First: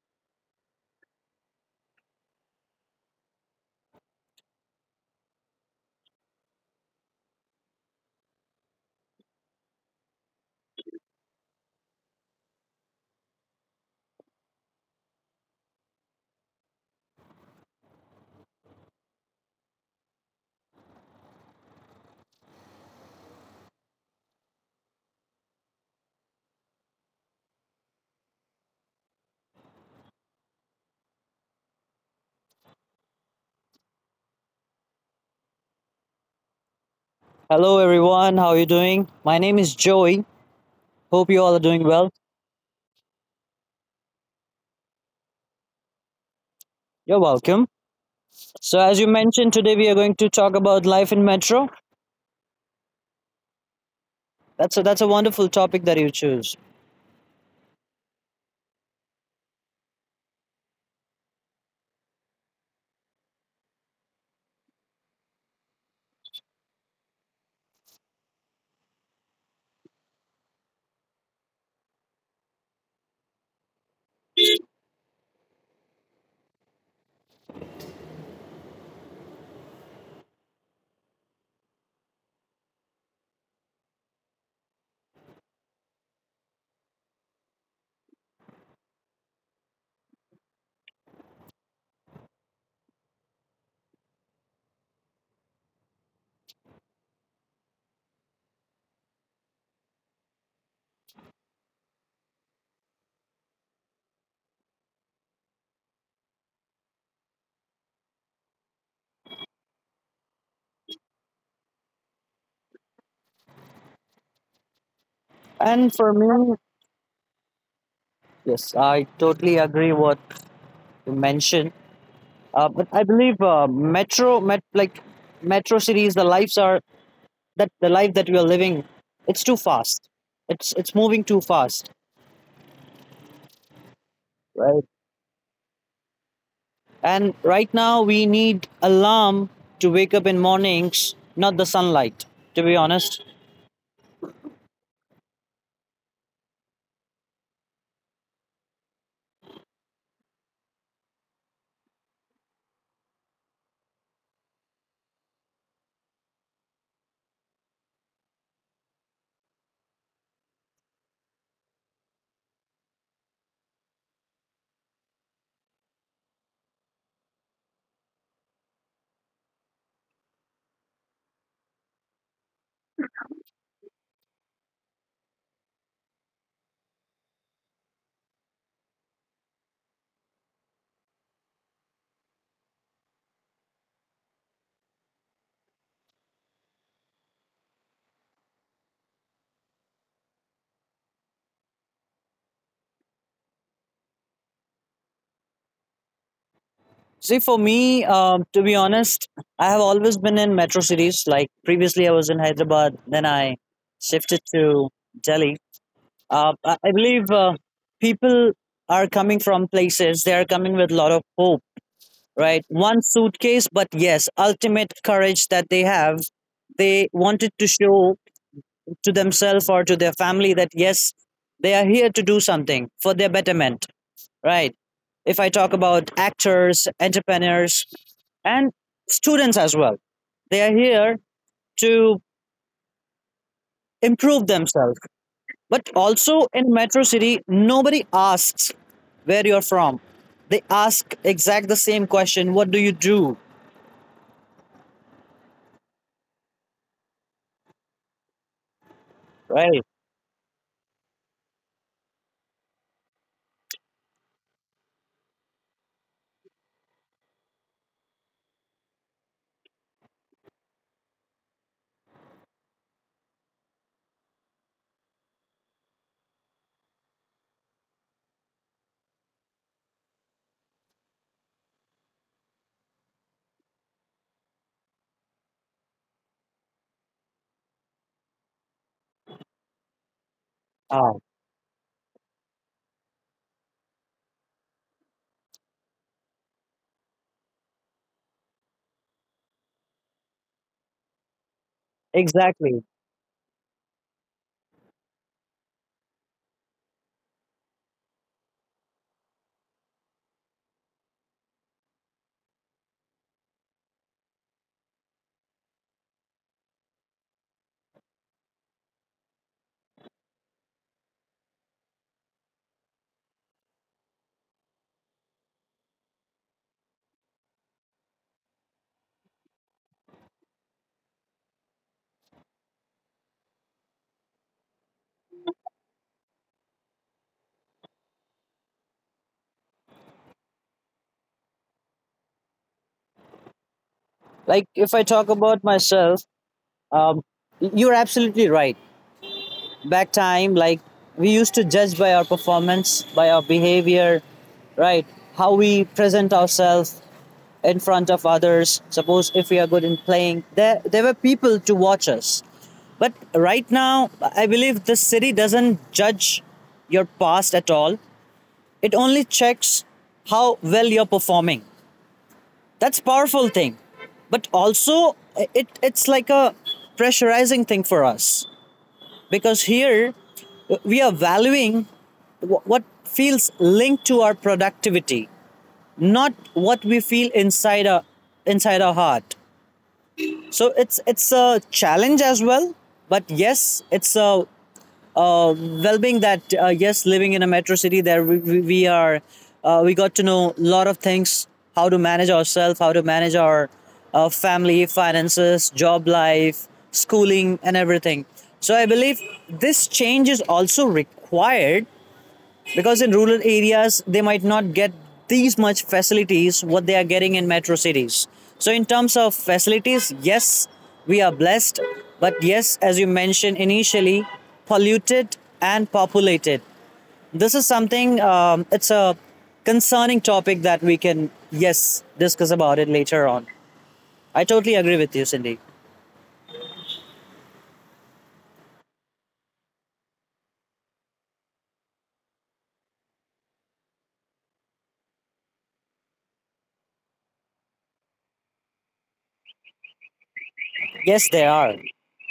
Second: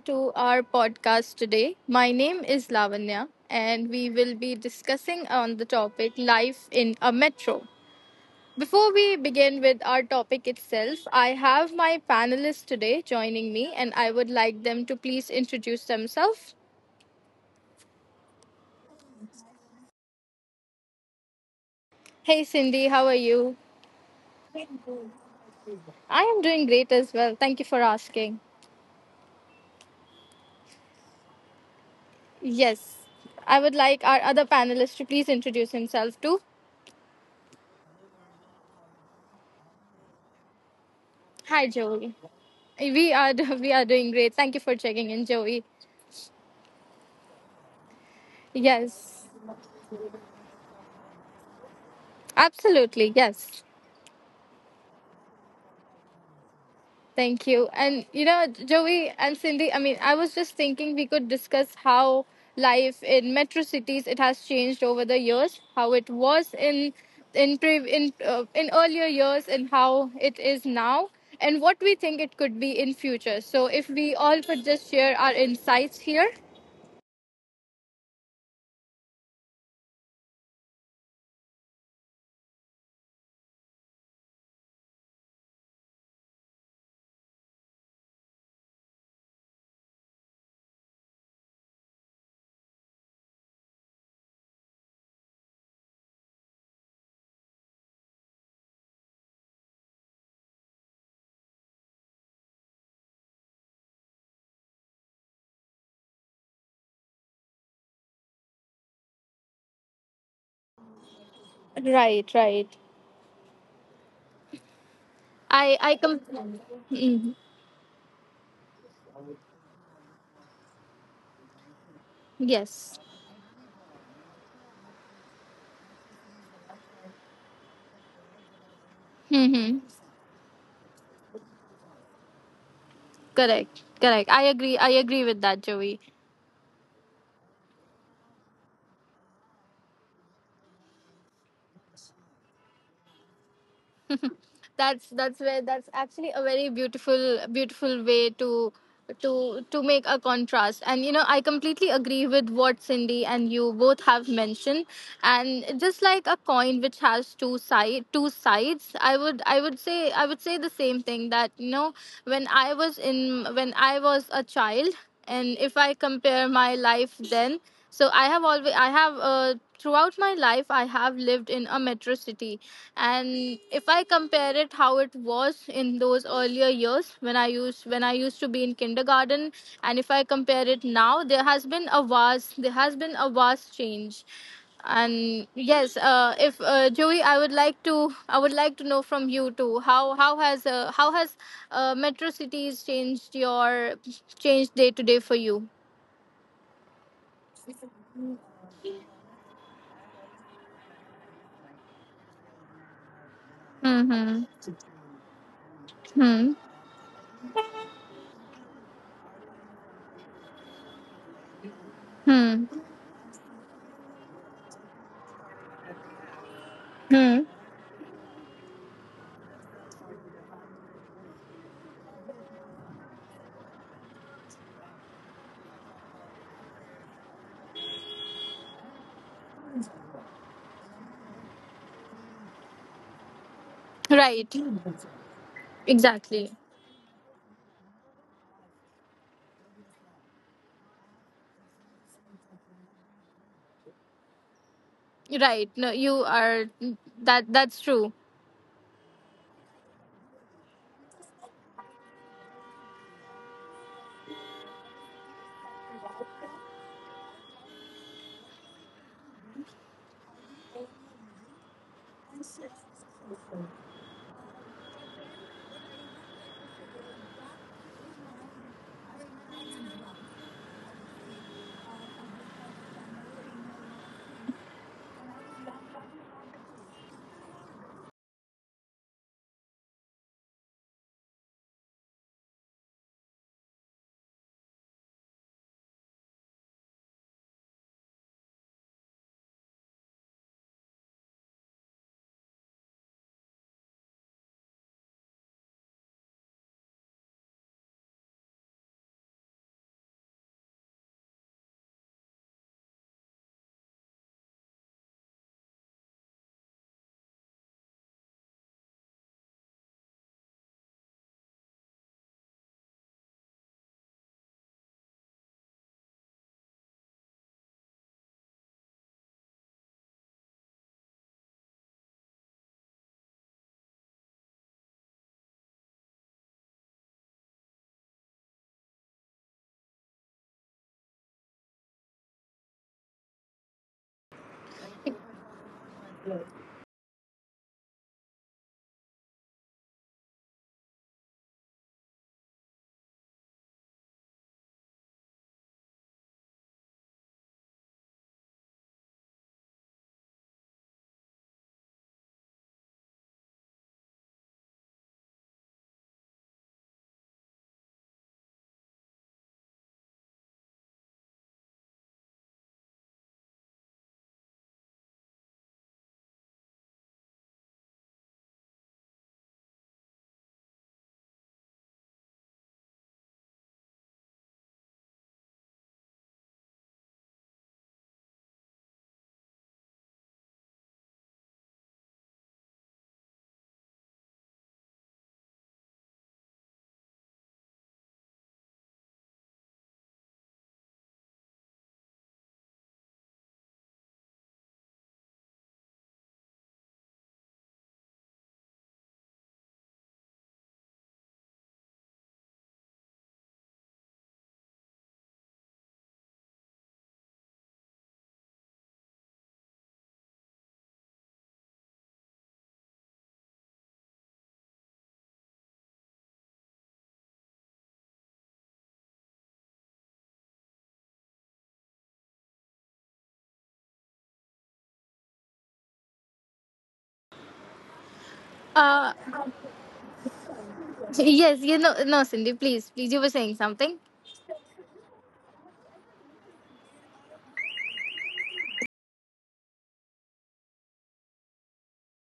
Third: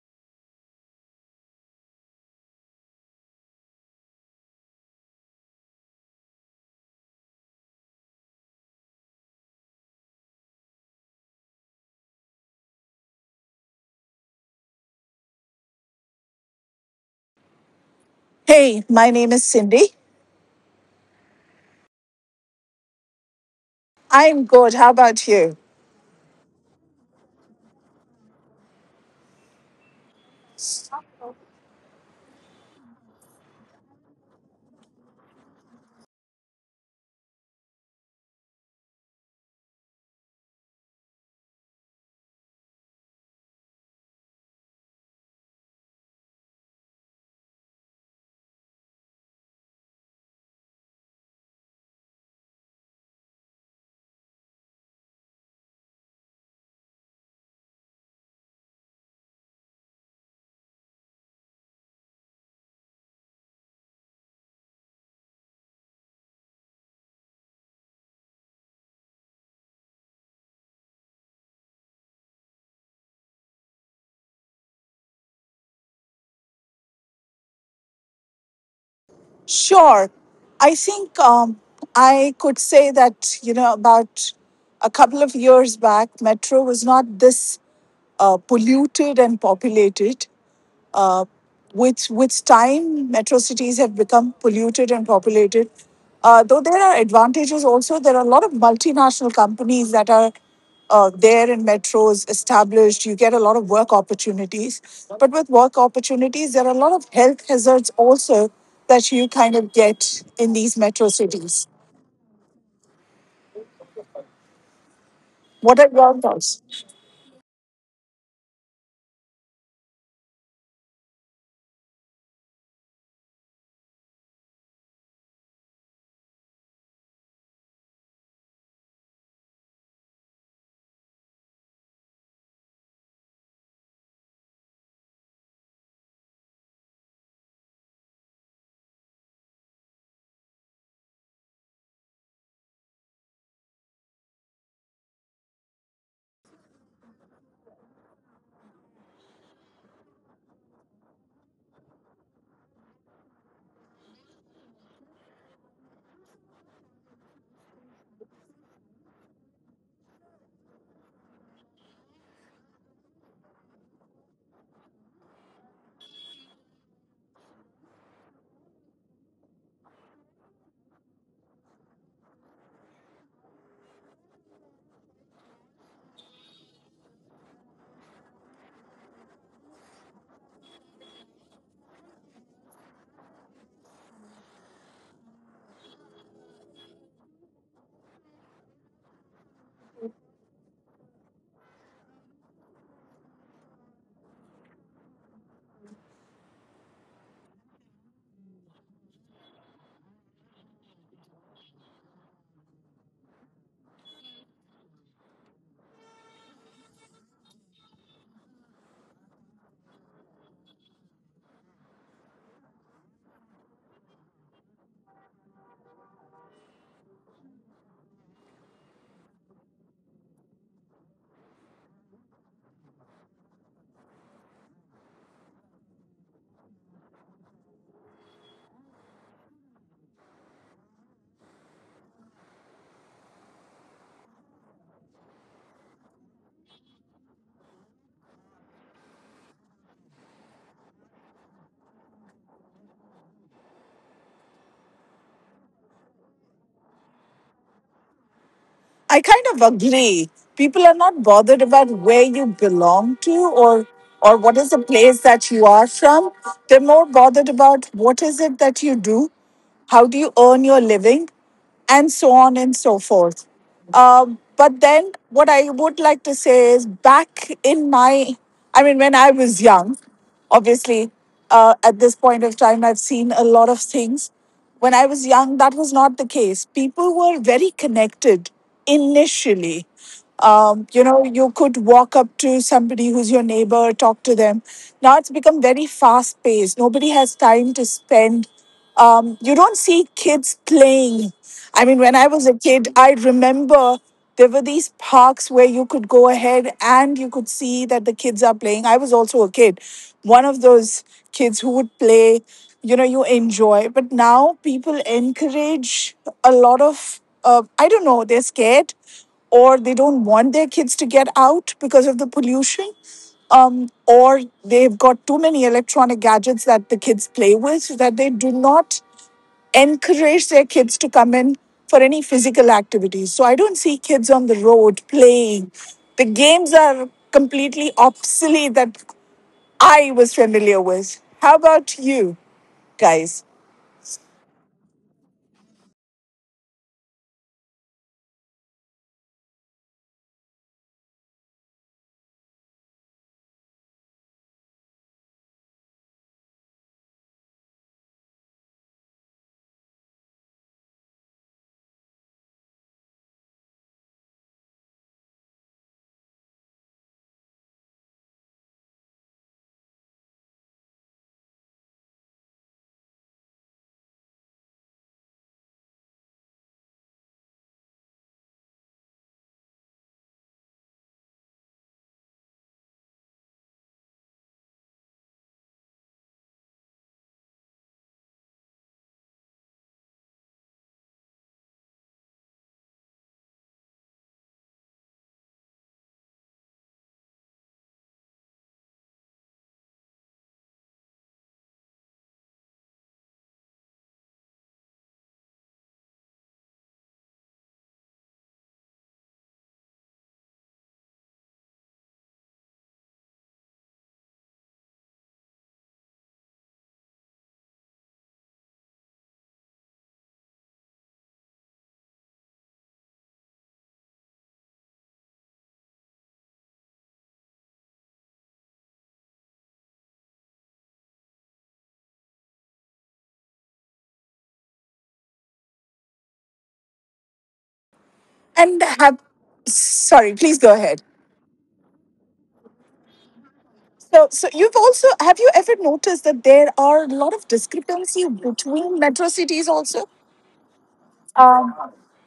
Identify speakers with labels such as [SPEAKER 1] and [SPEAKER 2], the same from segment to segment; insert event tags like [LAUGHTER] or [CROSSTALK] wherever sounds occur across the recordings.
[SPEAKER 1] to our podcast today. My name is Lavanya, and we will be discussing on the topic life in a metro. Before we begin with our topic itself, I have my panelists today joining me, and I would like them to please introduce themselves.
[SPEAKER 2] Hey, my name is Cindy.
[SPEAKER 1] Hey, Cindy, how are you?
[SPEAKER 2] I'm good. How about you?
[SPEAKER 1] I am doing great as well. Thank you for asking. Yes, I would like our other panelist to please introduce himself too.
[SPEAKER 3] Hello everyone, how are you doing? My name is Joey. Hope you all are
[SPEAKER 1] Hi,
[SPEAKER 3] doing well.
[SPEAKER 1] Joel. We are [LAUGHS] we are doing great. Thank you for checking in, Joey.
[SPEAKER 3] You're welcome. So as you
[SPEAKER 1] Yes,
[SPEAKER 3] mentioned today we are going to talk about life in metro.
[SPEAKER 1] absolutely. Yes,
[SPEAKER 3] That's a wonderful topic that you choose.
[SPEAKER 1] thank you. And you know, Joey and Cindy. I mean, I was just thinking we could discuss how life in metro cities it has changed over the years, how it was in in earlier years, and how it is now, and what we think it could be in future. So, if we all could just share our insights here.
[SPEAKER 2] Sure. I think um, I could say that, you know, about a couple of years back, Metro was not this polluted and populated. With time, metro cities have become polluted and populated. Though there are advantages, also there are a lot of multinational companies that are there in metros established. You get a lot of work opportunities, but with work opportunities, there are a lot of health hazards also that you kind of get in these metro cities.
[SPEAKER 1] Right. Right.
[SPEAKER 2] What
[SPEAKER 1] I
[SPEAKER 2] are
[SPEAKER 3] And
[SPEAKER 1] I
[SPEAKER 3] for
[SPEAKER 2] your
[SPEAKER 1] com-
[SPEAKER 3] me,
[SPEAKER 2] thoughts?
[SPEAKER 1] Mhm.
[SPEAKER 3] yes, I totally agree what you mentioned. But I
[SPEAKER 1] Yes.
[SPEAKER 3] believe metro met like metro cities the lives are that the life that we are living, it's too
[SPEAKER 1] Mm-hmm.
[SPEAKER 3] fast. It's moving too fast.
[SPEAKER 1] Correct. Correct. I
[SPEAKER 3] Right?
[SPEAKER 1] agree. I agree with that, Joey.
[SPEAKER 3] And right now we need alarm to wake up in mornings, not the sunlight, to be honest.
[SPEAKER 1] That's actually a very beautiful way to to make a contrast, and you know, I completely agree with what Cindy and you both have mentioned. And just like a coin which has two sides, I would say the same thing, that you know, when I was a child, and if I compare my life then, so I have always I have throughout my life I have lived in a metro city. And if I compare it how it was in those earlier years, when I used to be in kindergarten, and if I compare it now, there has been a vast change. And yes, if Joey, I would like to, I would like to know from you too, how has how has metro cities changed your changed day to day for you.
[SPEAKER 3] See, for me, to be honest, I have always been in metro cities. Like previously, I was in Hyderabad, then I shifted
[SPEAKER 1] hmm
[SPEAKER 3] to Delhi. Uh,
[SPEAKER 1] hmm
[SPEAKER 3] I I believe people are coming from places, they are coming with a lot of hope,
[SPEAKER 1] hmm
[SPEAKER 3] right?
[SPEAKER 1] hmm
[SPEAKER 3] One suitcase, but yes, ultimate courage that they have. They wanted
[SPEAKER 1] hmm
[SPEAKER 3] to show to themselves or to their family that yes, they are here to do something for their betterment, right? If I talk about actors, entrepreneurs, and students as well, they are here to improve
[SPEAKER 1] Right.
[SPEAKER 3] themselves. But also
[SPEAKER 1] Exactly.
[SPEAKER 3] in Metro City, nobody asks where you're from. They ask exact the same question: What do you do?
[SPEAKER 1] Right. No, you are that that's true.
[SPEAKER 2] I kind of
[SPEAKER 3] Right.
[SPEAKER 2] agree. People are not bothered about where you belong to or what is the place that you are from. They're more bothered about what is it that you do, how do you earn your living, and so on and so forth. But then, what I would like to say is back in my, I mean, when I was young, obviously, at this point of time, I've seen a lot of things. When I was young, that was not the case. People were very connected initially.
[SPEAKER 3] Ah,
[SPEAKER 2] You could walk up to somebody who's your neighbor, talk to them. Now it's become very fast paced. Nobody has time to spend you don't see kids playing. I mean, when I was a
[SPEAKER 3] exactly.
[SPEAKER 2] kid, I remember there were these parks where you could go ahead and you could see that the kids are playing. I was also a kid, one of those kids who would play, you know, you enjoy. But now people encourage a lot of, I don't know, they're scared or they don't want their kids to get out because of the pollution, or they've got too many electronic gadgets that the kids play with so that they do not encourage their kids to come in for any physical activities. So I don't see kids on the road playing. The games are completely obsolete that I was familiar with. How about you guys?
[SPEAKER 3] Like if I talk about myself, um, you're absolutely right. Back time like, we used to judge by our performance, by our behavior, right? How we present ourselves in front of others. Suppose if we are good in playing, there were people to watch us. But right now, I believe the city doesn't judge your past at all. It only checks how well you're performing. That's a powerful thing. But also, it's like a pressurizing thing for us, because here we are valuing what feels linked to our productivity, not what we feel inside our heart. So it's a challenge as well. But yes, it's a well-being that, yes, living in a metro city, there we are, we got to know a lot of things: how to manage ourselves, how to manage our family, finances, job life, schooling, and everything. So I believe this change is also required, because in rural areas they might not get these much facilities what they are getting in metro cities. So in terms of facilities, yes, we are blessed. But yes, as you mentioned initially, polluted and populated, this is something, it's a concerning topic that we can, yes, discuss about it later on. I totally agree with you, Cindy.
[SPEAKER 2] And
[SPEAKER 1] Uh
[SPEAKER 2] have sorry, please go ahead.
[SPEAKER 1] yes, you know, no Cindy, please, please, you were saying something.
[SPEAKER 2] So, you've also have you ever noticed that there are a lot of discrepancy between metro cities also?
[SPEAKER 3] Yes, they are.
[SPEAKER 2] Um,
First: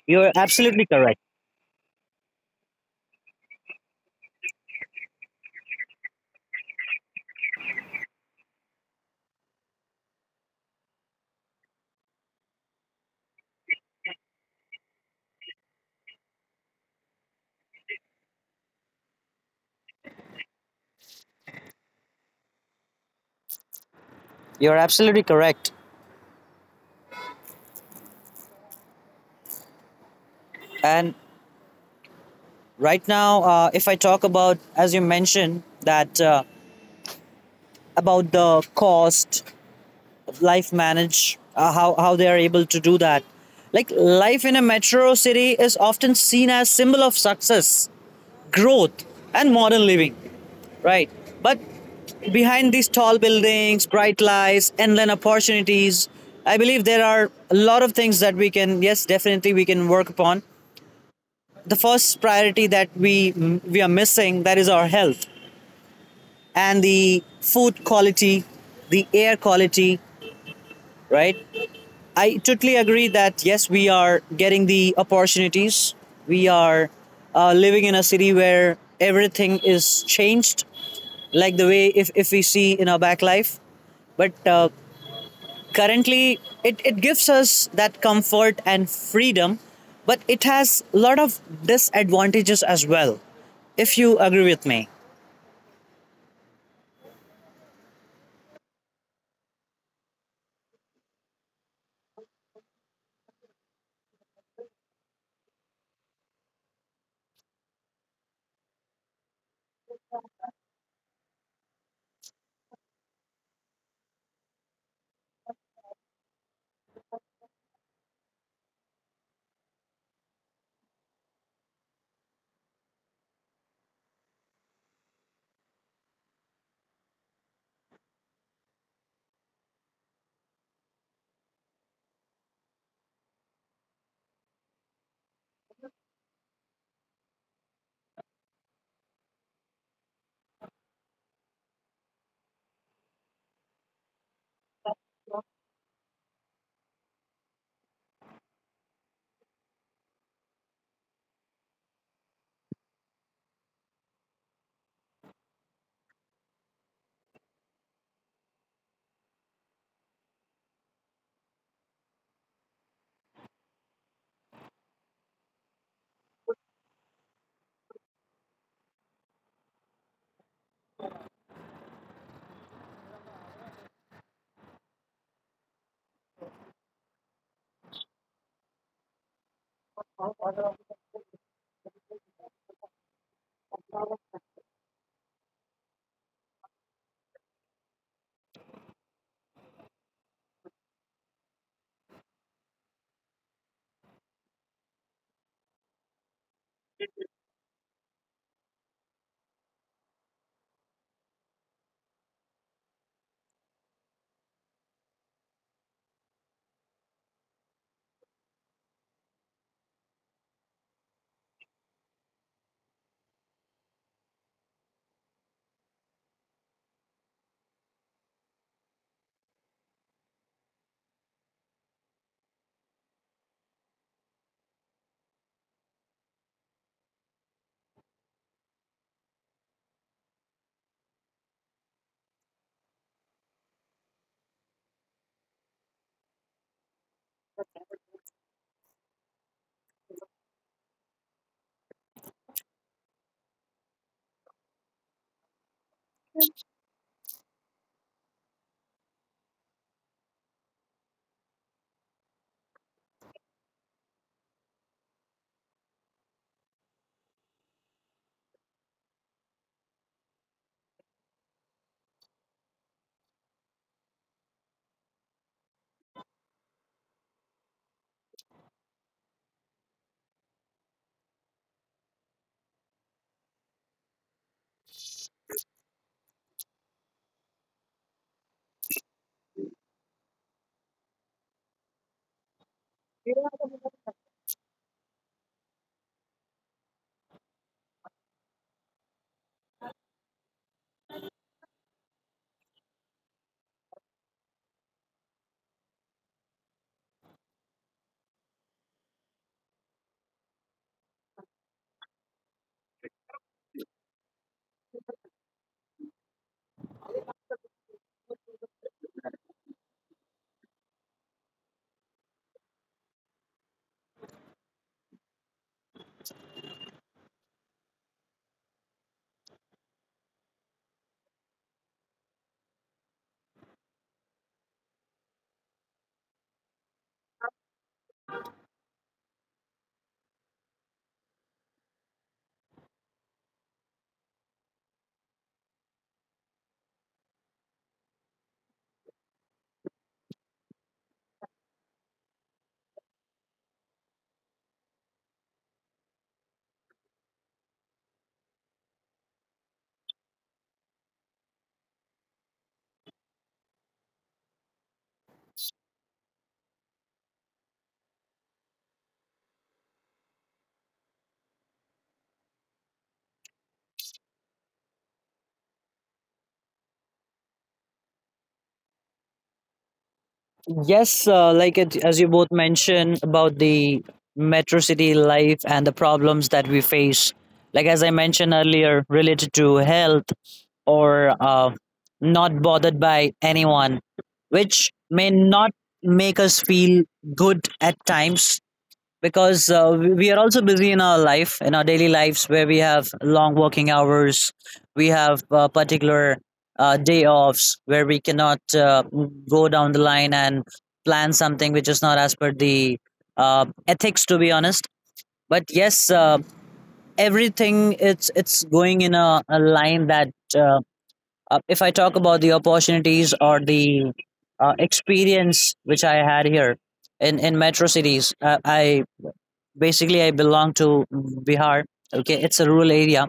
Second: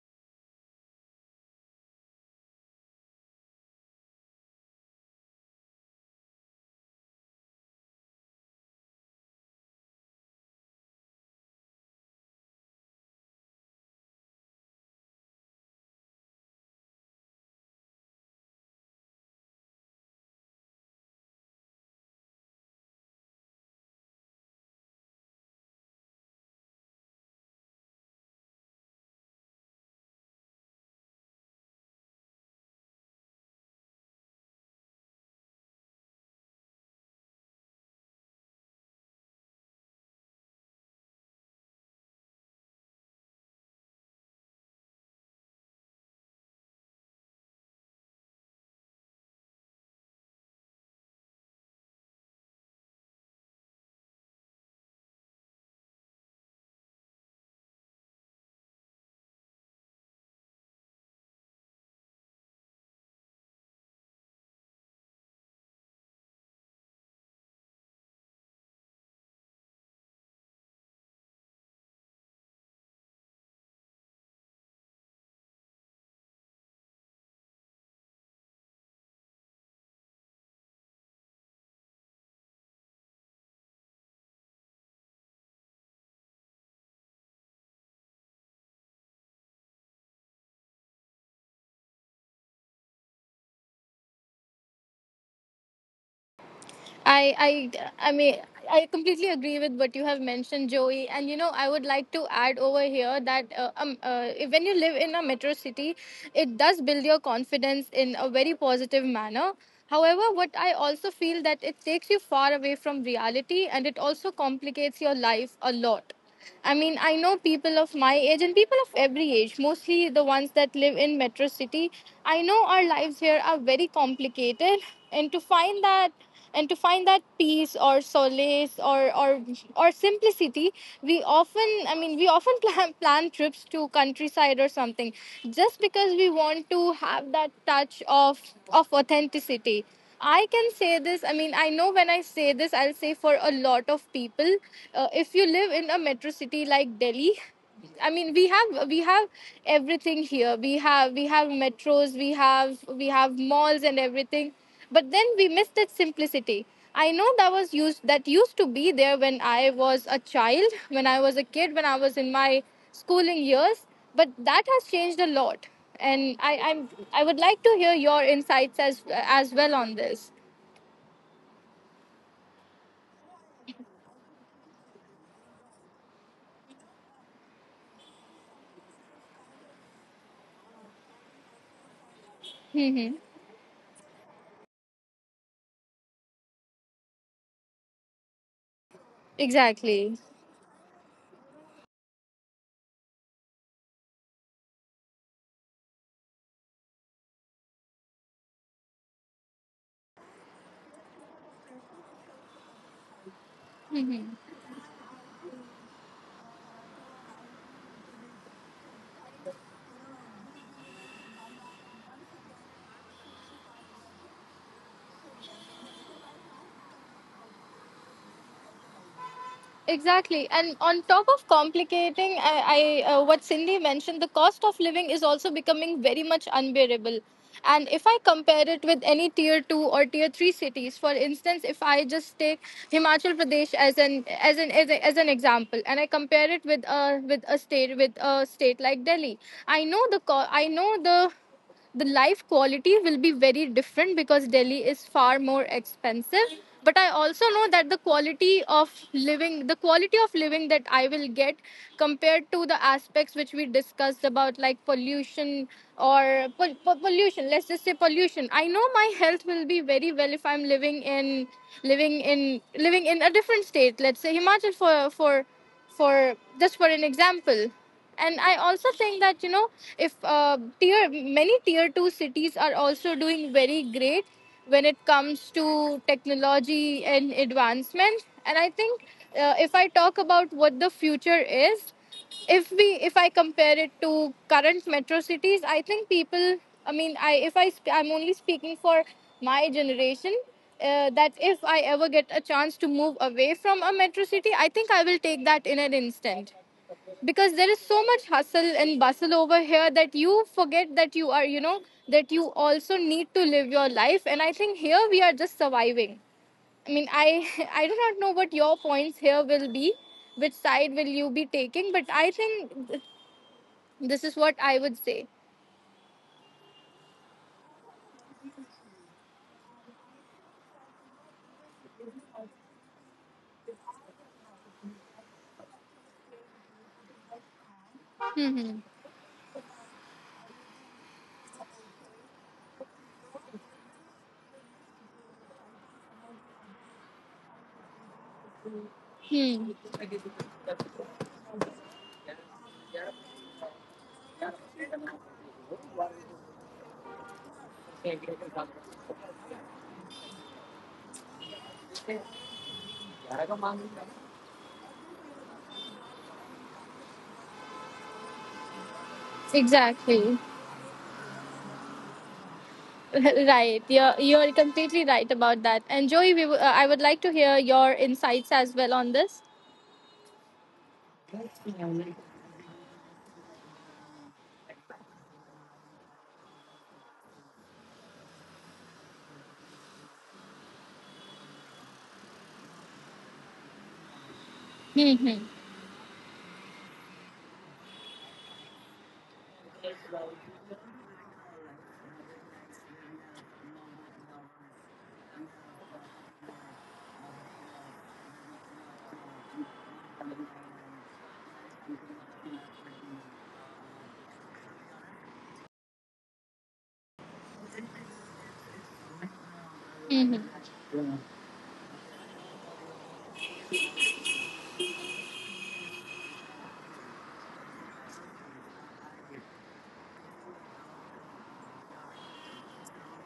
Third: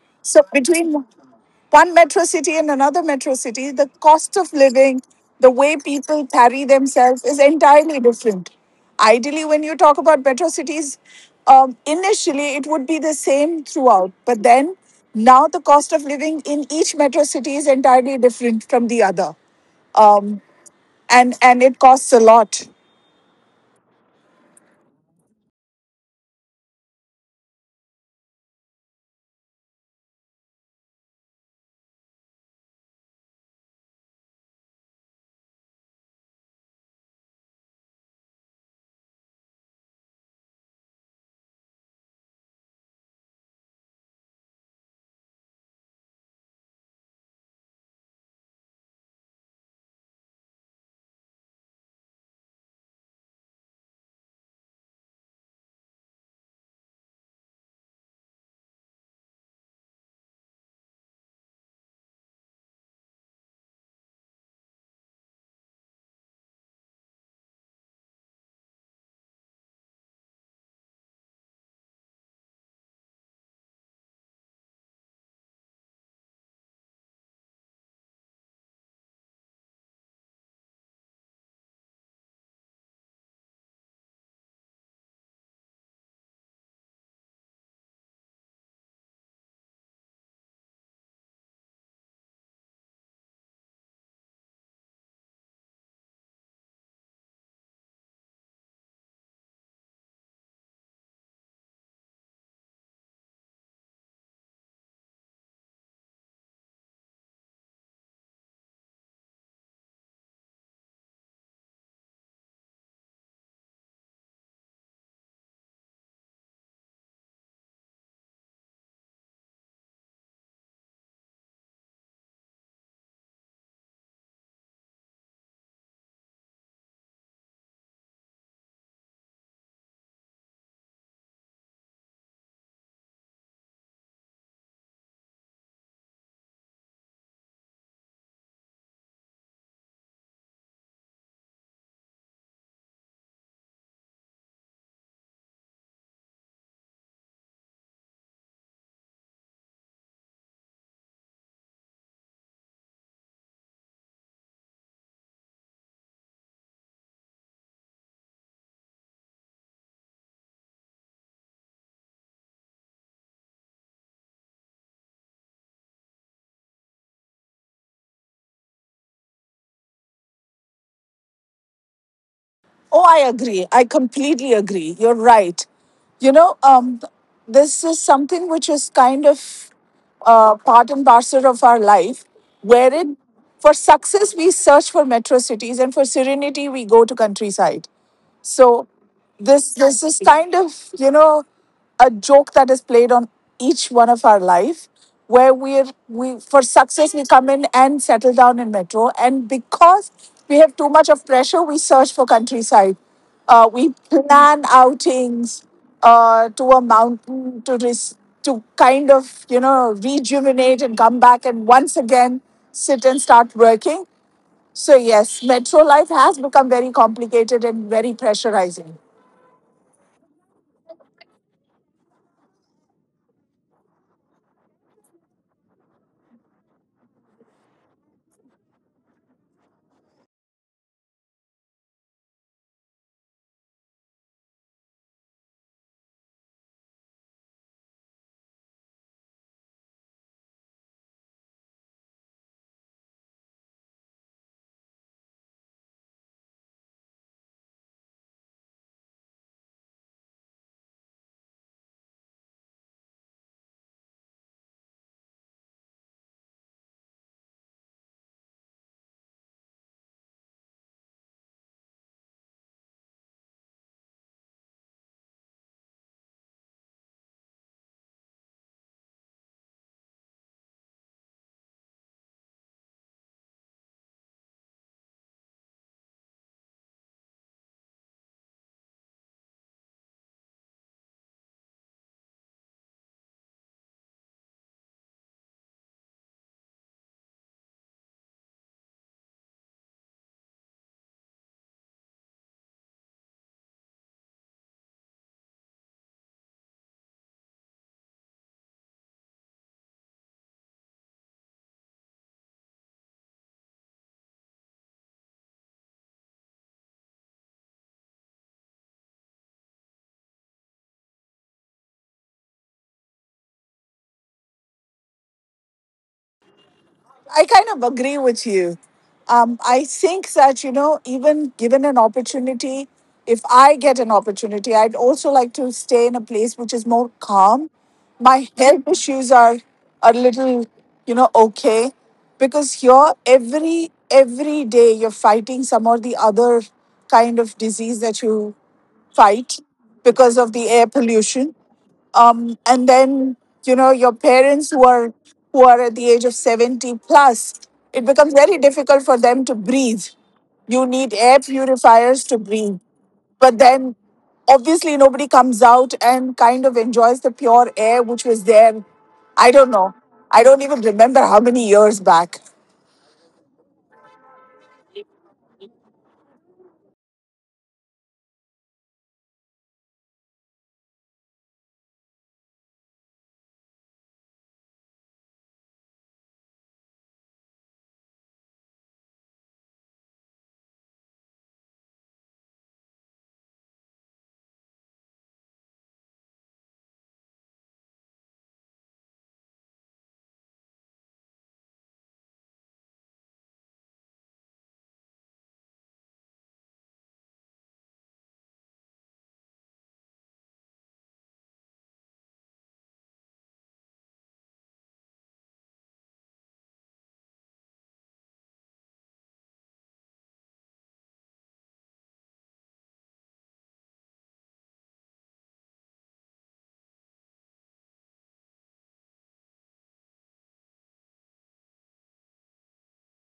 [SPEAKER 3] You're
[SPEAKER 2] so
[SPEAKER 3] absolutely
[SPEAKER 2] between
[SPEAKER 3] correct.
[SPEAKER 2] one metro city and another metro city, the cost of living, the way people carry themselves is entirely different. Ideally, when you talk about metro cities, initially it would be the same throughout, but then now the cost of living in each metro city is entirely different from the other, um, and it costs a lot.
[SPEAKER 3] You're absolutely correct. And right now, if I talk about, as you mentioned, that, about the cost, life manage, how they are able to do that. Like life in a metro city is often seen as symbol of success, growth, and modern living, right? But behind these tall buildings, bright lights, endless opportunities, I believe there are a lot of things that we can, yes, definitely we can work upon. The first priority that we are missing, that is our health. And the food quality, the air quality, right? I totally agree that yes, we are getting the opportunities. We are living in a city where everything is changed, like the way if we see in our back life. But currently, it gives us that comfort and freedom, but it has a lot of disadvantages as well, if you agree with me.
[SPEAKER 1] I mean, I completely agree with what you have mentioned, Joey. And you know, I would like to add over here that when you live in a metro city, it does build your confidence in a very positive manner. However, what I also feel that it takes you far away from reality, and it also complicates your life a lot. I mean, I know people of my age and people of every age, mostly the ones that live in metro city. I know our lives here are very complicated, and to find that and to find that peace or solace or simplicity, I mean, we often [LAUGHS] plan trips to countryside or something, just because we want to have that touch of authenticity. I can say this. I mean, I know when I say this, I'll say for a lot of people. If you live in a metro city like Delhi, I mean, we have everything here. We have metros, we have malls and everything. But then we miss that simplicity. I know that used to be there when I was a child, when I was a kid, when I was in my schooling years. But that has changed a lot, and I would like to hear your insights as well on this.
[SPEAKER 2] Oh, I agree. I completely agree. You're right. You know, um, this is something which is kind of part and parcel of our life, wherein for success we search for metro cities and for serenity we go to countryside. So this is
[SPEAKER 1] Exactly.
[SPEAKER 2] kind of, you know, a joke that is played on each one of our life where we for success we come in and settle down in metro and because we have too much of pressure we search for countryside, we plan outings to a mountain to res- to kind of, you know, rejuvenate and come back and once again sit and start working. So, yes, metro life has become very complicated and very pressurizing.
[SPEAKER 1] Exactly. And on top of complicating, I what Cindy mentioned, the cost of living is also becoming very much unbearable. And if I compare it with any tier two or tier three cities, for instance, if I just take Himachal Pradesh as an example, and I compare it with a state like Delhi, I know the life quality will be very different, because Delhi is far more expensive. But I also know that the quality of living that I will get, compared to the aspects which we discussed about like pollution, or pollution, let's just say pollution, I know my health will be very well if I'm living in a different state, let's say Himachal for for just for an example. And I also think that you know, if tier 2 cities are also doing very great when it comes to technology and advancement. And I think if I talk about what the future is, if we if I compare it to current metro cities, I think people, I mean, I if I sp- I'm only speaking for my generation, that if I ever get a chance to move away from a metro city, I think I will take that in an instant, because there is so much hustle and bustle over here that you forget that you are, you know, that you also need to live your life, and I think here we are just surviving. I mean, I [LAUGHS] I do not know what your points here will be, which side will you be taking, but I think this is what I would say.
[SPEAKER 2] I kind of agree with you. I think that, you know, even given an opportunity, if I get an opportunity, I'd also like to stay in a place which is more calm. My health
[SPEAKER 1] hmm
[SPEAKER 2] issues are a little, you know, okay because here every day you're fighting some or the other kind of disease that you fight
[SPEAKER 1] hmm
[SPEAKER 2] because of the air pollution, and then you know your parents who are at the age of 70 plus. It becomes very difficult for them to breathe. You need air purifiers to breathe, but then obviously nobody comes out and kind of enjoys the pure air which was there. I don't know, I
[SPEAKER 1] Exactly.
[SPEAKER 2] don't even remember how many years back.
[SPEAKER 1] [LAUGHS] Right, you're completely right about that. And Joey, we I would like to hear your insights as well on this.
[SPEAKER 3] Yes, like it, as you both mentioned about the metro city life and the problems that we face. Like as I mentioned earlier, related to health or, not bothered by anyone, which
[SPEAKER 1] hmm
[SPEAKER 3] may
[SPEAKER 1] hmm
[SPEAKER 3] not make us feel good at times, because we are also busy in our life in our daily lives where we have long working hours. We have particular day offs where we cannot go down the line and plan something which is not as per the ethics, to be honest. But yes, everything, it's going in a line that,
[SPEAKER 1] hmm
[SPEAKER 3] uh, if I talk about the opportunities or the experience which I had here in metro cities, I basically, I belong to Bihar. Okay, it's a rural area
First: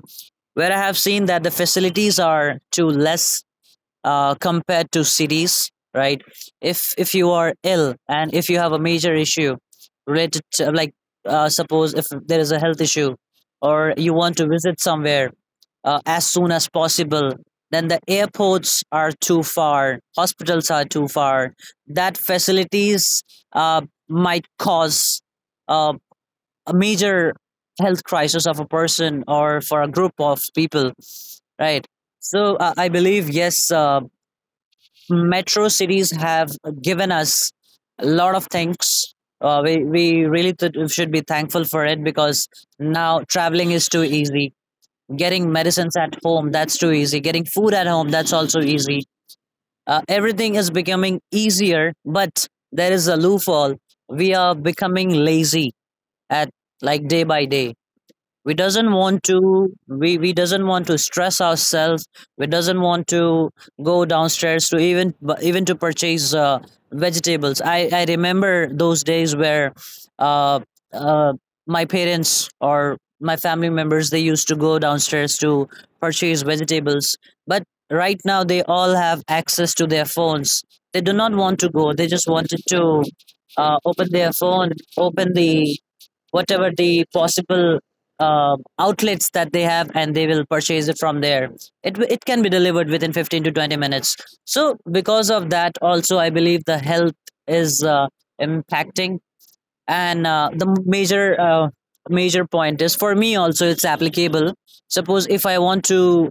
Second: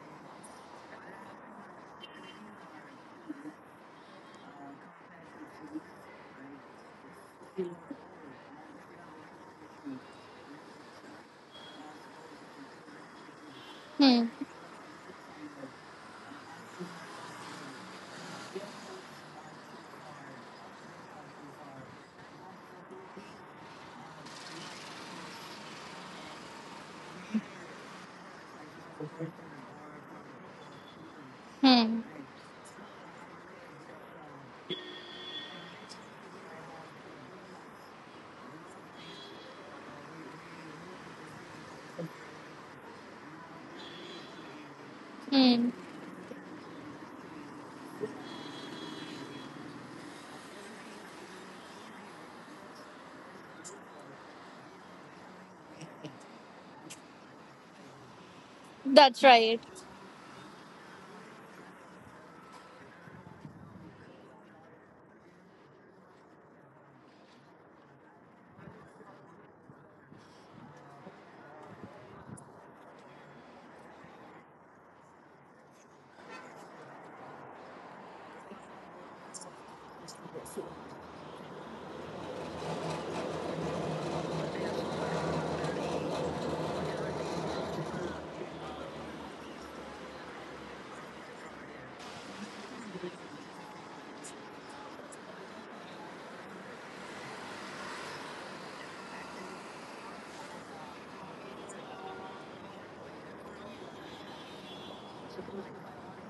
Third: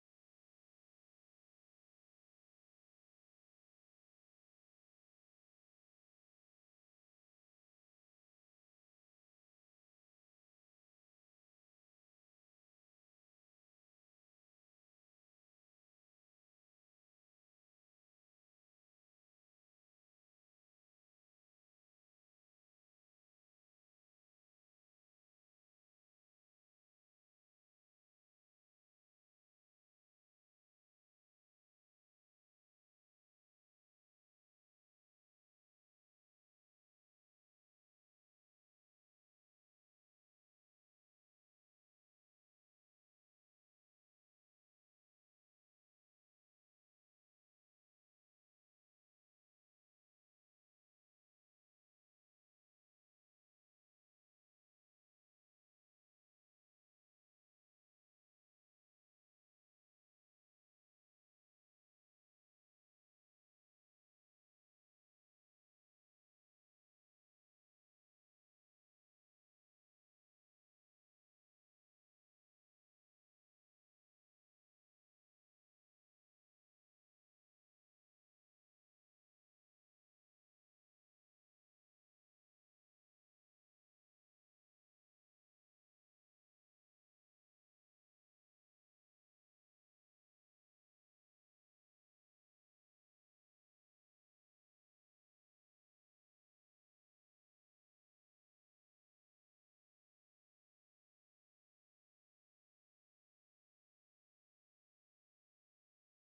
[SPEAKER 3] where I have seen that the facilities are too less, compared to cities, right? If you are ill and if you have a major issue related to, like, suppose if there is a health issue or you
[SPEAKER 1] hmm
[SPEAKER 3] want to visit somewhere as soon as possible, then the airports are too far, hospitals are too far, that facilities uh, might cause uh, a major health crisis of a person or for a group of people, right?
[SPEAKER 1] hmm
[SPEAKER 3] So I believe, yes, metro cities have given us a lot of things. We really should be thankful for it, because now traveling is too easy, getting
[SPEAKER 1] hmm
[SPEAKER 3] medicines at home, that's too easy, getting food at home, that's also easy. Everything is becoming easier, but there is a loophole. We are becoming lazy at, like, day by day. we doesn't want
[SPEAKER 1] That's right.
[SPEAKER 3] to we, we doesn't want to stress ourselves. We doesn't want to go downstairs to even to purchase vegetables. I remember those days where uh, uh, my parents or my family members, they used to go downstairs to purchase vegetables. But right now they all have access to their phones. They do not want to go. They just wanted to open their phone, open the whatever the possible outlets that they have, and they will purchase it from there. It can be delivered within 15 to 20 minutes. So because of that also, I believe the health is impacting. And the major point is for me also it's applicable. Suppose if I want to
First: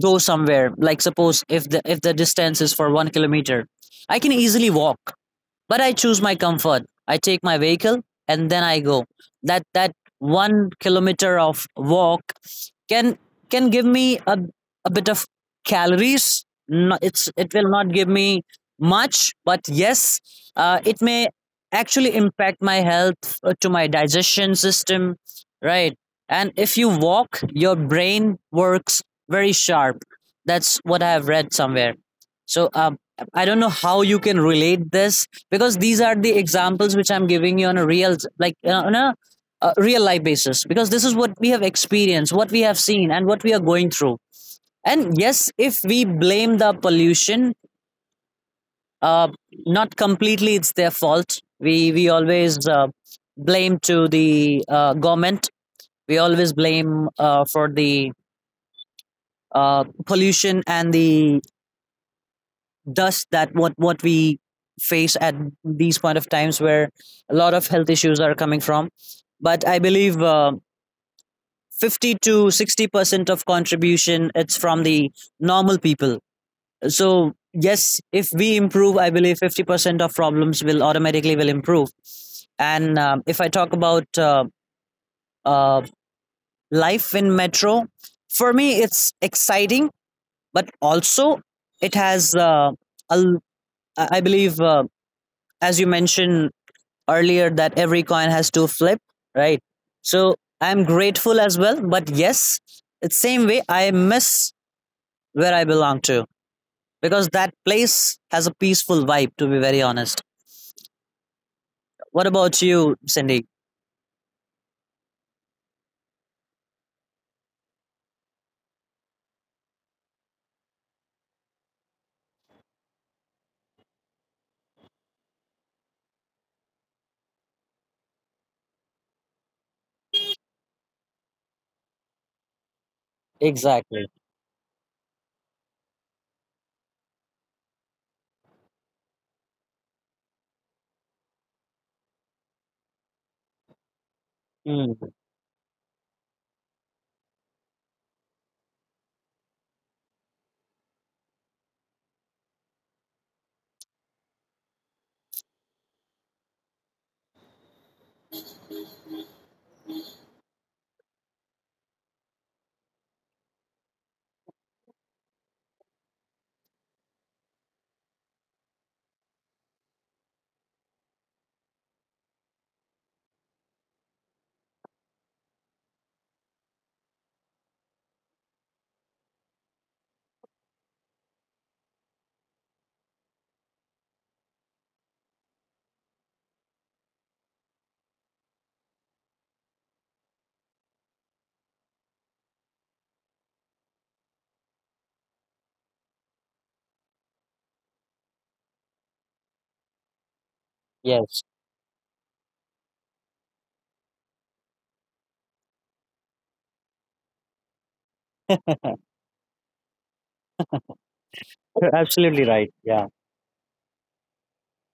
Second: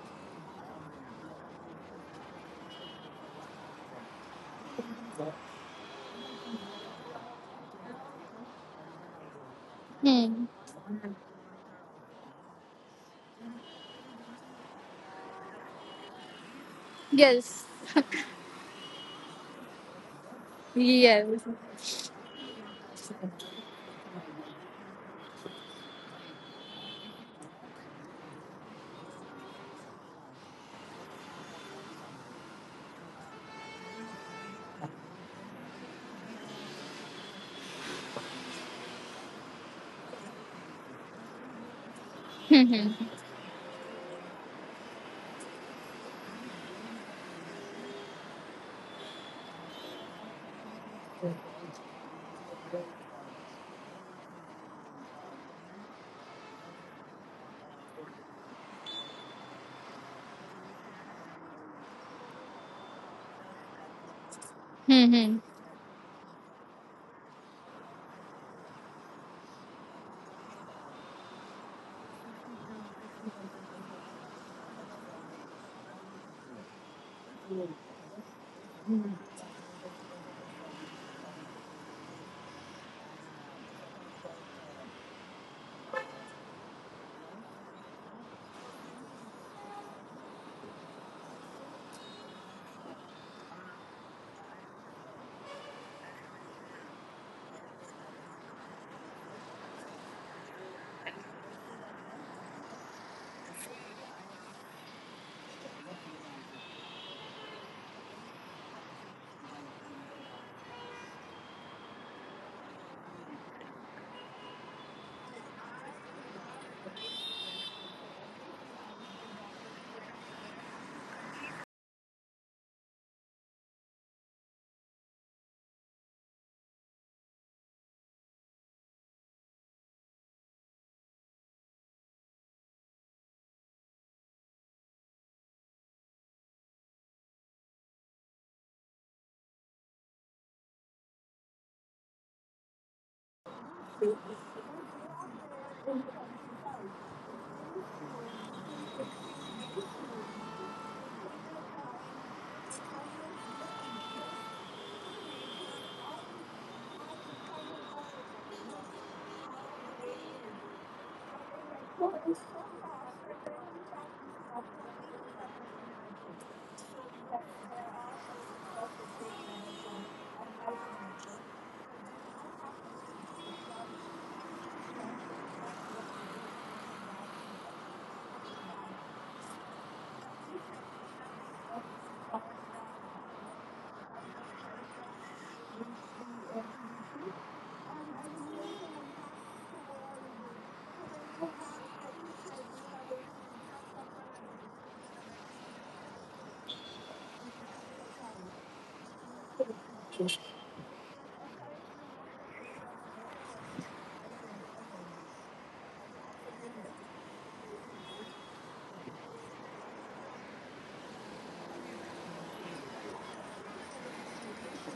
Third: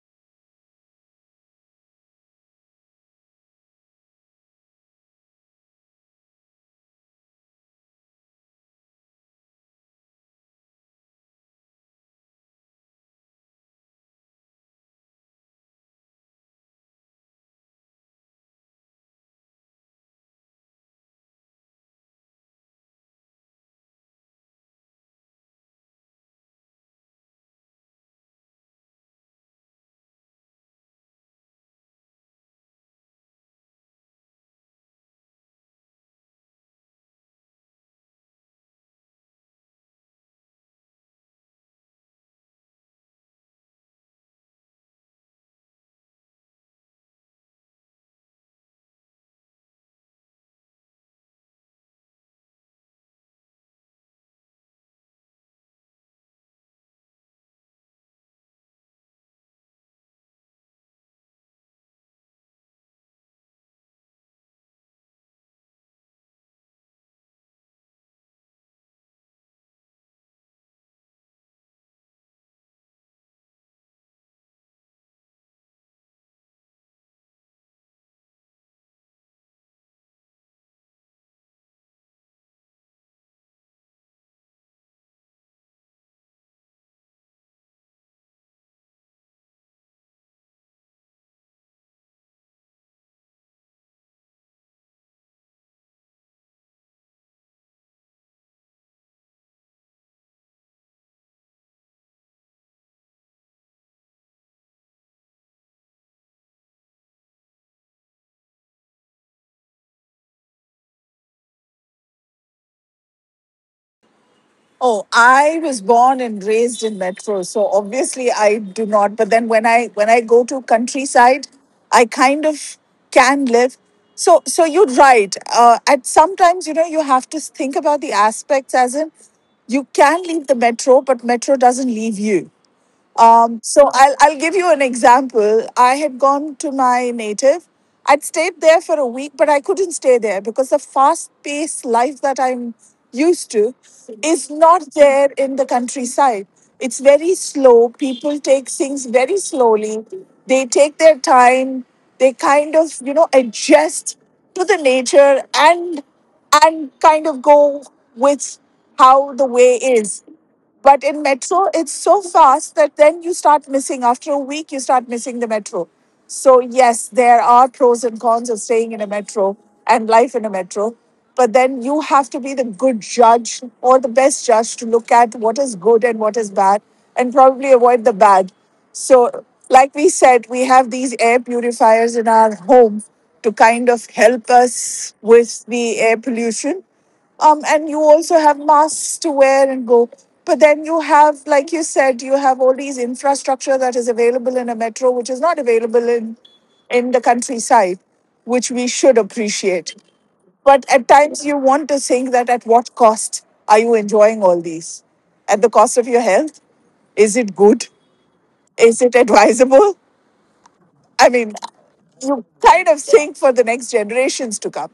[SPEAKER 3] go somewhere, like suppose if the distance is for 1 kilometer, I can easily walk, but I choose my comfort. I take my vehicle and then I go. That
[SPEAKER 1] Hmm.
[SPEAKER 3] 1 kilometer of walk can can give me a bit of calories. No, it
[SPEAKER 1] Yes.
[SPEAKER 3] will not give me much, but yes, it
[SPEAKER 1] Yes.
[SPEAKER 3] may actually impact my health, to my digestion system, right? And if you walk, your brain works very sharp. That's what I have read somewhere. So I don't know how you can relate this, because these are the examples which I'm giving you on a real life basis, because this is what we have experienced, what we have seen, and what we are going through. And yes, if we blame the pollution, uh, not completely it's their fault. We always blame to the government. We always blame for the pollution and the, does that what we face at
[SPEAKER 1] Mm-hmm.
[SPEAKER 3] these point of times where a lot of health issues are coming from. But I believe 50 to 60% of contribution, it's from the normal people. So yes, if we improve, I believe 50% of problems will automatically will improve. And if I talk about uh, life in metro, for me it's exciting, but also it has a l- I believe, as you mentioned earlier, that every coin has two flip, right? So I'm grateful as well, but yes, it's same way I miss where I belong to, because that place has a peaceful vibe. To be very honest, what about you, Cindy?
[SPEAKER 2] Oh, I was born and raised in metro, so obviously I do not. But then when I go to countryside, I kind of can live. So so you're right. At sometimes you know you have to think about the aspects as in you can leave the metro, but metro doesn't leave you. So
[SPEAKER 3] Exactly.
[SPEAKER 2] I'll give you an example. I had gone to my native. I'd stayed there for a week, but I couldn't stay there because the fast paced life that I'm used to is not
[SPEAKER 3] Mm,
[SPEAKER 2] there in the countryside. It's very slow. People take things very slowly. They take their time. They kind of, you know, adjust to the nature and kind of go with how the way is. But in metro, it's so fast that then you start missing. After a week, you start missing the metro. So, yes, there are pros and cons of staying in a metro and life in a metro. But then you have to be the good judge or the best judge to look at what is good and what is bad and probably avoid the bad. So, like we said, we have these air purifiers in our home to kind of help us with the air pollution, and you also have masks to wear and go. But then you have, like you said, you have all these infrastructure that is available in a metro, which is not available in the countryside, which we should appreciate. But at
[SPEAKER 3] yes,
[SPEAKER 2] times you want to think that at what cost are you enjoying all these? At the cost of your health? Is it good? Is it advisable? I mean,
[SPEAKER 3] you're
[SPEAKER 2] you
[SPEAKER 3] absolutely right.
[SPEAKER 2] kind of
[SPEAKER 3] Yeah,
[SPEAKER 2] think for the next generations to come.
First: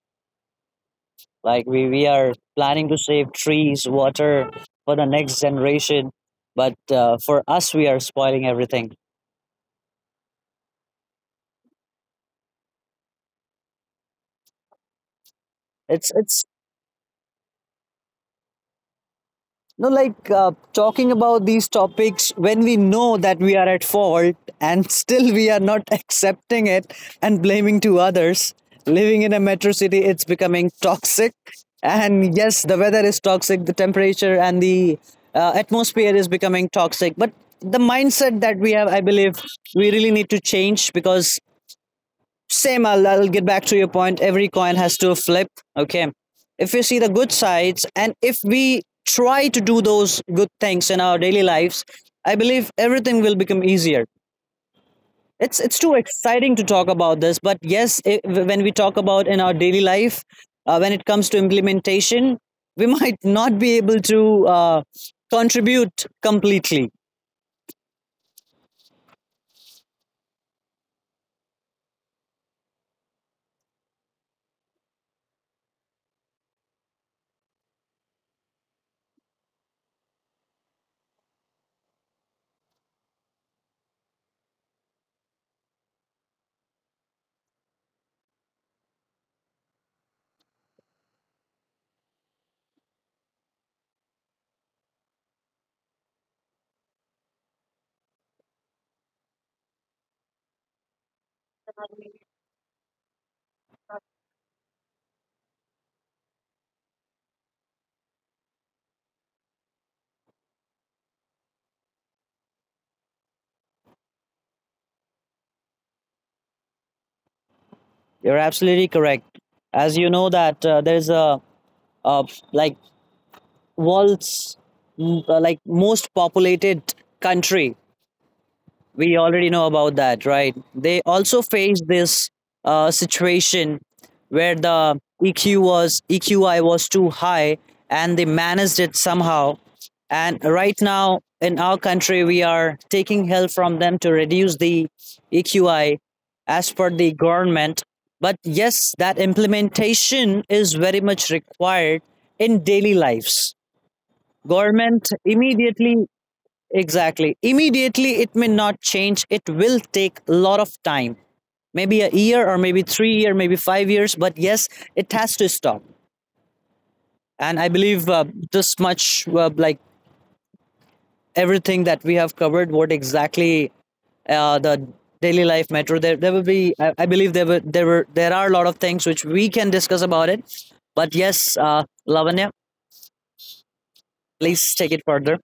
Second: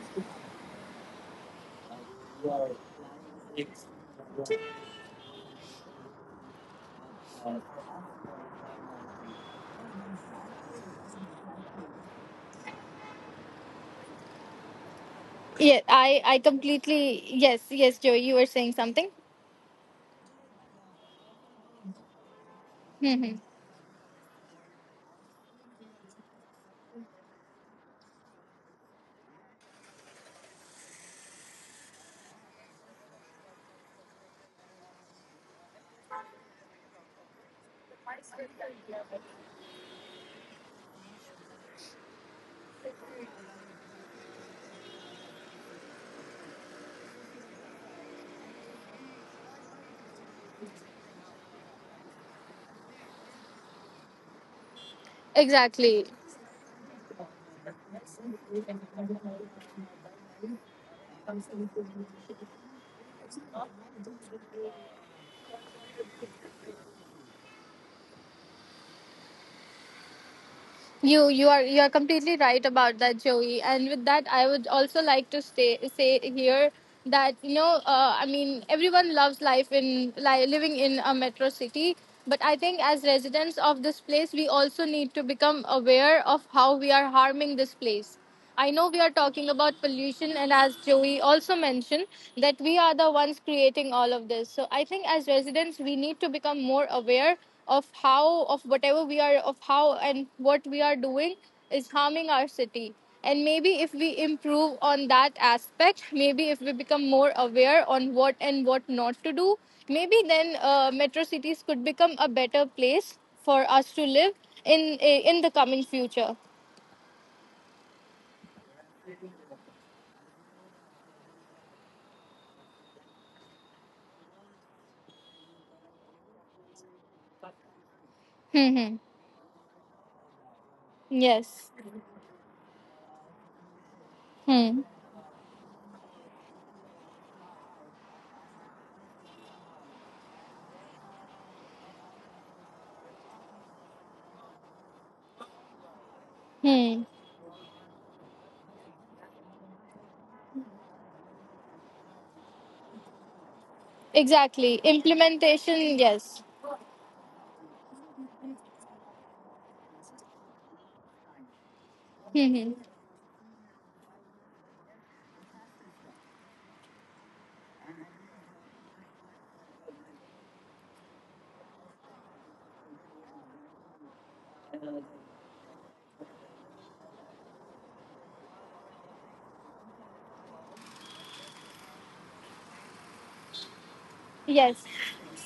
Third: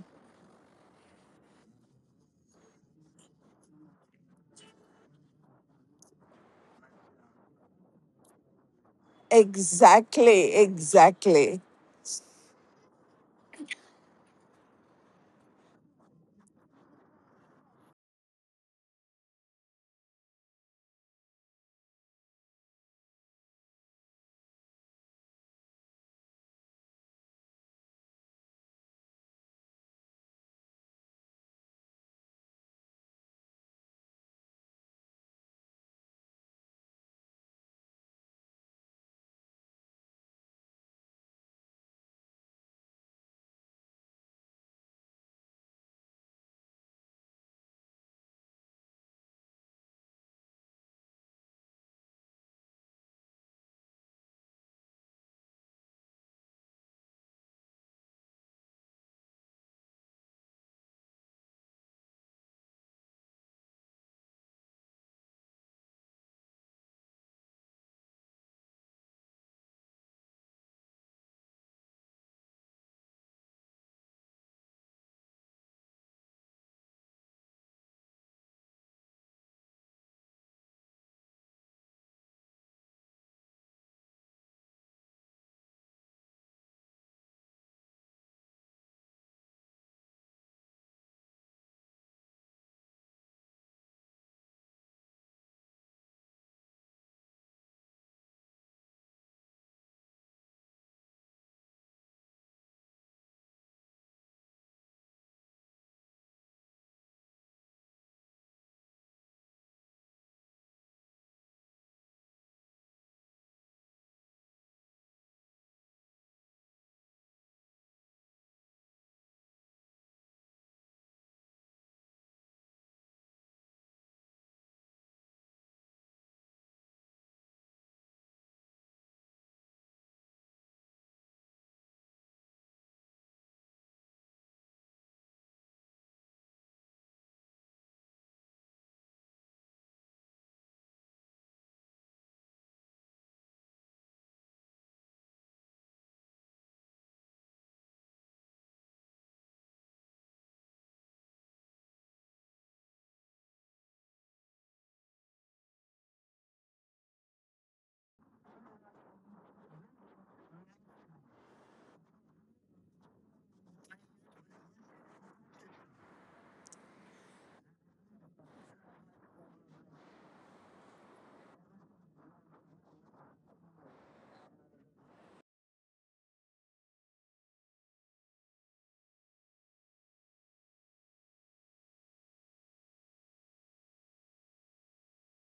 [SPEAKER 3] like we are planning to save trees, water for the next generation, but for us, we are spoiling everything.
[SPEAKER 2] Exactly, exactly.
[SPEAKER 1] Yeah, I
[SPEAKER 3] It's
[SPEAKER 1] completely yes, yes, Joey. You were saying something.
[SPEAKER 3] No, like talking about these topics when we know that
[SPEAKER 1] Hmm.
[SPEAKER 3] we are at fault and still we are not [LAUGHS] accepting it and blaming to others. Living in a metro city, it's becoming toxic. And yes, the weather is toxic, the temperature and the atmosphere is becoming toxic. But the mindset that we have, I believe, we really need to change, because same, I'll get back to your point: every coin has to flip. Okay, if you see the good sides and if we try to do those good things in our daily lives, I believe everything will become easier. It's too
[SPEAKER 1] Exactly.
[SPEAKER 3] exciting to talk about this. But yes, when we talk about in our daily life, when it comes to implementation, we [LAUGHS] might not be able to contribute completely.
[SPEAKER 1] You are completely right about that, Joey. And with that, I would also like to say here that you know, I mean, everyone loves life in living in a metro city, but I think as residents of this place, we also need to become aware of how we are harming this place. I know we are talking about pollution, and as Joey also mentioned, that we are the ones creating all of this. So I think as residents, we need to become more aware of whatever we are, of how and what we are doing is harming our city. And maybe if we improve on that aspect, maybe if we become more aware on what and what not to do, maybe then metro cities could become a better place for us to live in the coming future.
[SPEAKER 3] You're absolutely correct. As you know that, there's a, uh, like, world's, like most populated country.
[SPEAKER 1] Hmm.
[SPEAKER 3] We already know about that, right? They also
[SPEAKER 1] Yes.
[SPEAKER 3] faced this situation where
[SPEAKER 1] Hmm.
[SPEAKER 3] the eq was EQI was too high, and they managed it somehow. And right now in our country, we are taking help from them to reduce the EQI as per
[SPEAKER 1] Hmm.
[SPEAKER 3] the government. But yes, that implementation is very much required in daily lives.
[SPEAKER 1] Exactly.
[SPEAKER 3] Government immediately,
[SPEAKER 1] Implementation, yes.
[SPEAKER 3] exactly, immediately it may not change. It will take a lot of time, maybe a year or
[SPEAKER 1] Hmm.
[SPEAKER 3] maybe 3 year, maybe 5 years. But yes, it has to stop. And I believe this much, like everything that we have covered, what exactly the daily life metro, there will be, I believe, there are a lot of things which we can discuss about it. But yes, Lavanya, please
[SPEAKER 1] Yes.
[SPEAKER 3] take it further.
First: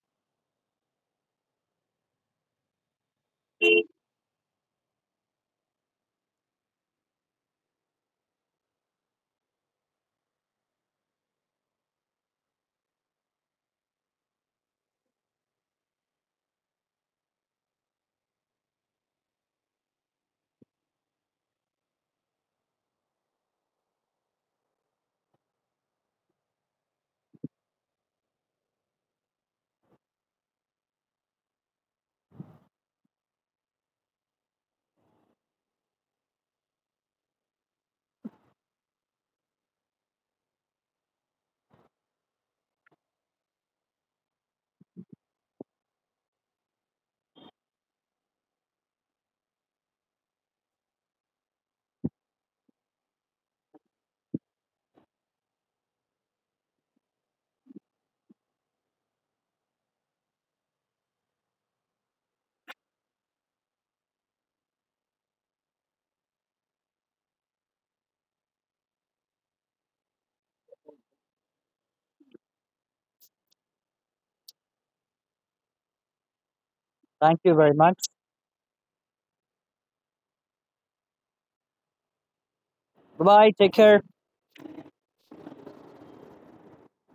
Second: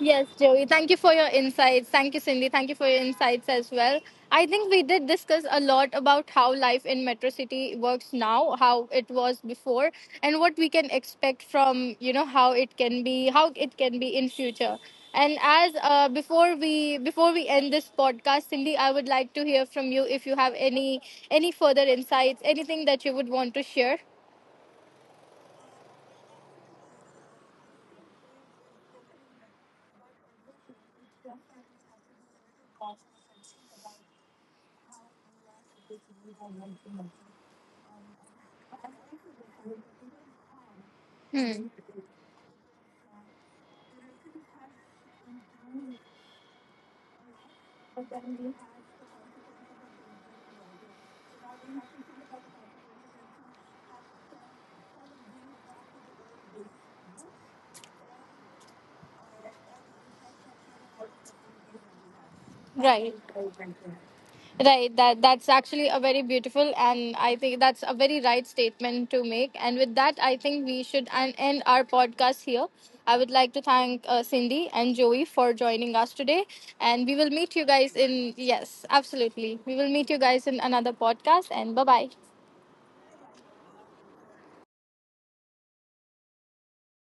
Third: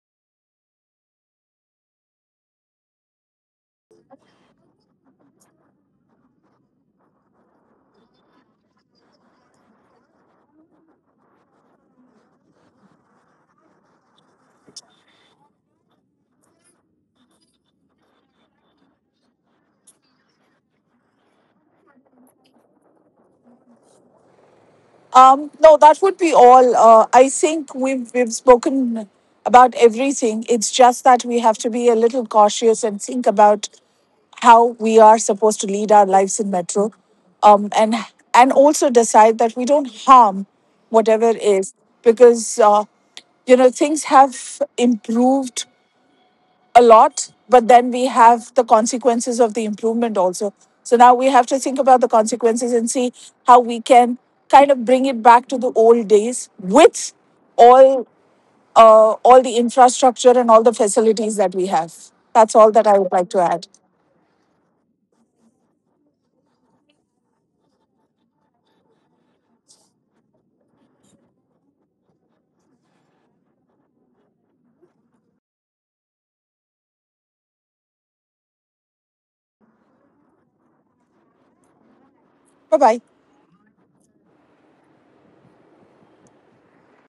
[SPEAKER 1] Yes, Joey. Thank you for your insights. Thank you, Cindy. Thank you for your insights as well. I think we did discuss a lot about how life in Metro City works now, how it was before, and what we can expect from, you know, how it can be, how it can be in future. And as before we end this podcast, Cindy, I would like to hear from you if you have any further insights, anything that you would want to share.
[SPEAKER 2] No, that would be all. I think we've spoken about everything. It's just that we have to be a little cautious and think about how we are supposed to lead our lives in metro, um, and and also decide that we don't harm whatever
[SPEAKER 1] Hmm.
[SPEAKER 2] is because you know things have improved a lot, but then we have the consequences of the improvement also. So now we have to think about the consequences and see how we can kind of bring it back to the old days with all all the infrastructure and all the facilities that we have. That's all that I would
[SPEAKER 1] Right.
[SPEAKER 2] like to add.
[SPEAKER 1] Right. That that's actually a very beautiful, and I think that's a very right statement to make. And with that, I think we should end our podcast here. I would like to thank Cindy and Joey for joining us today, and we will
[SPEAKER 3] Thank you
[SPEAKER 1] meet you
[SPEAKER 3] very
[SPEAKER 1] guys
[SPEAKER 3] much.
[SPEAKER 1] in yes, absolutely. We will meet you guys in another podcast. And bye bye.
[SPEAKER 2] Bye bye.
[SPEAKER 3] Bye, take care.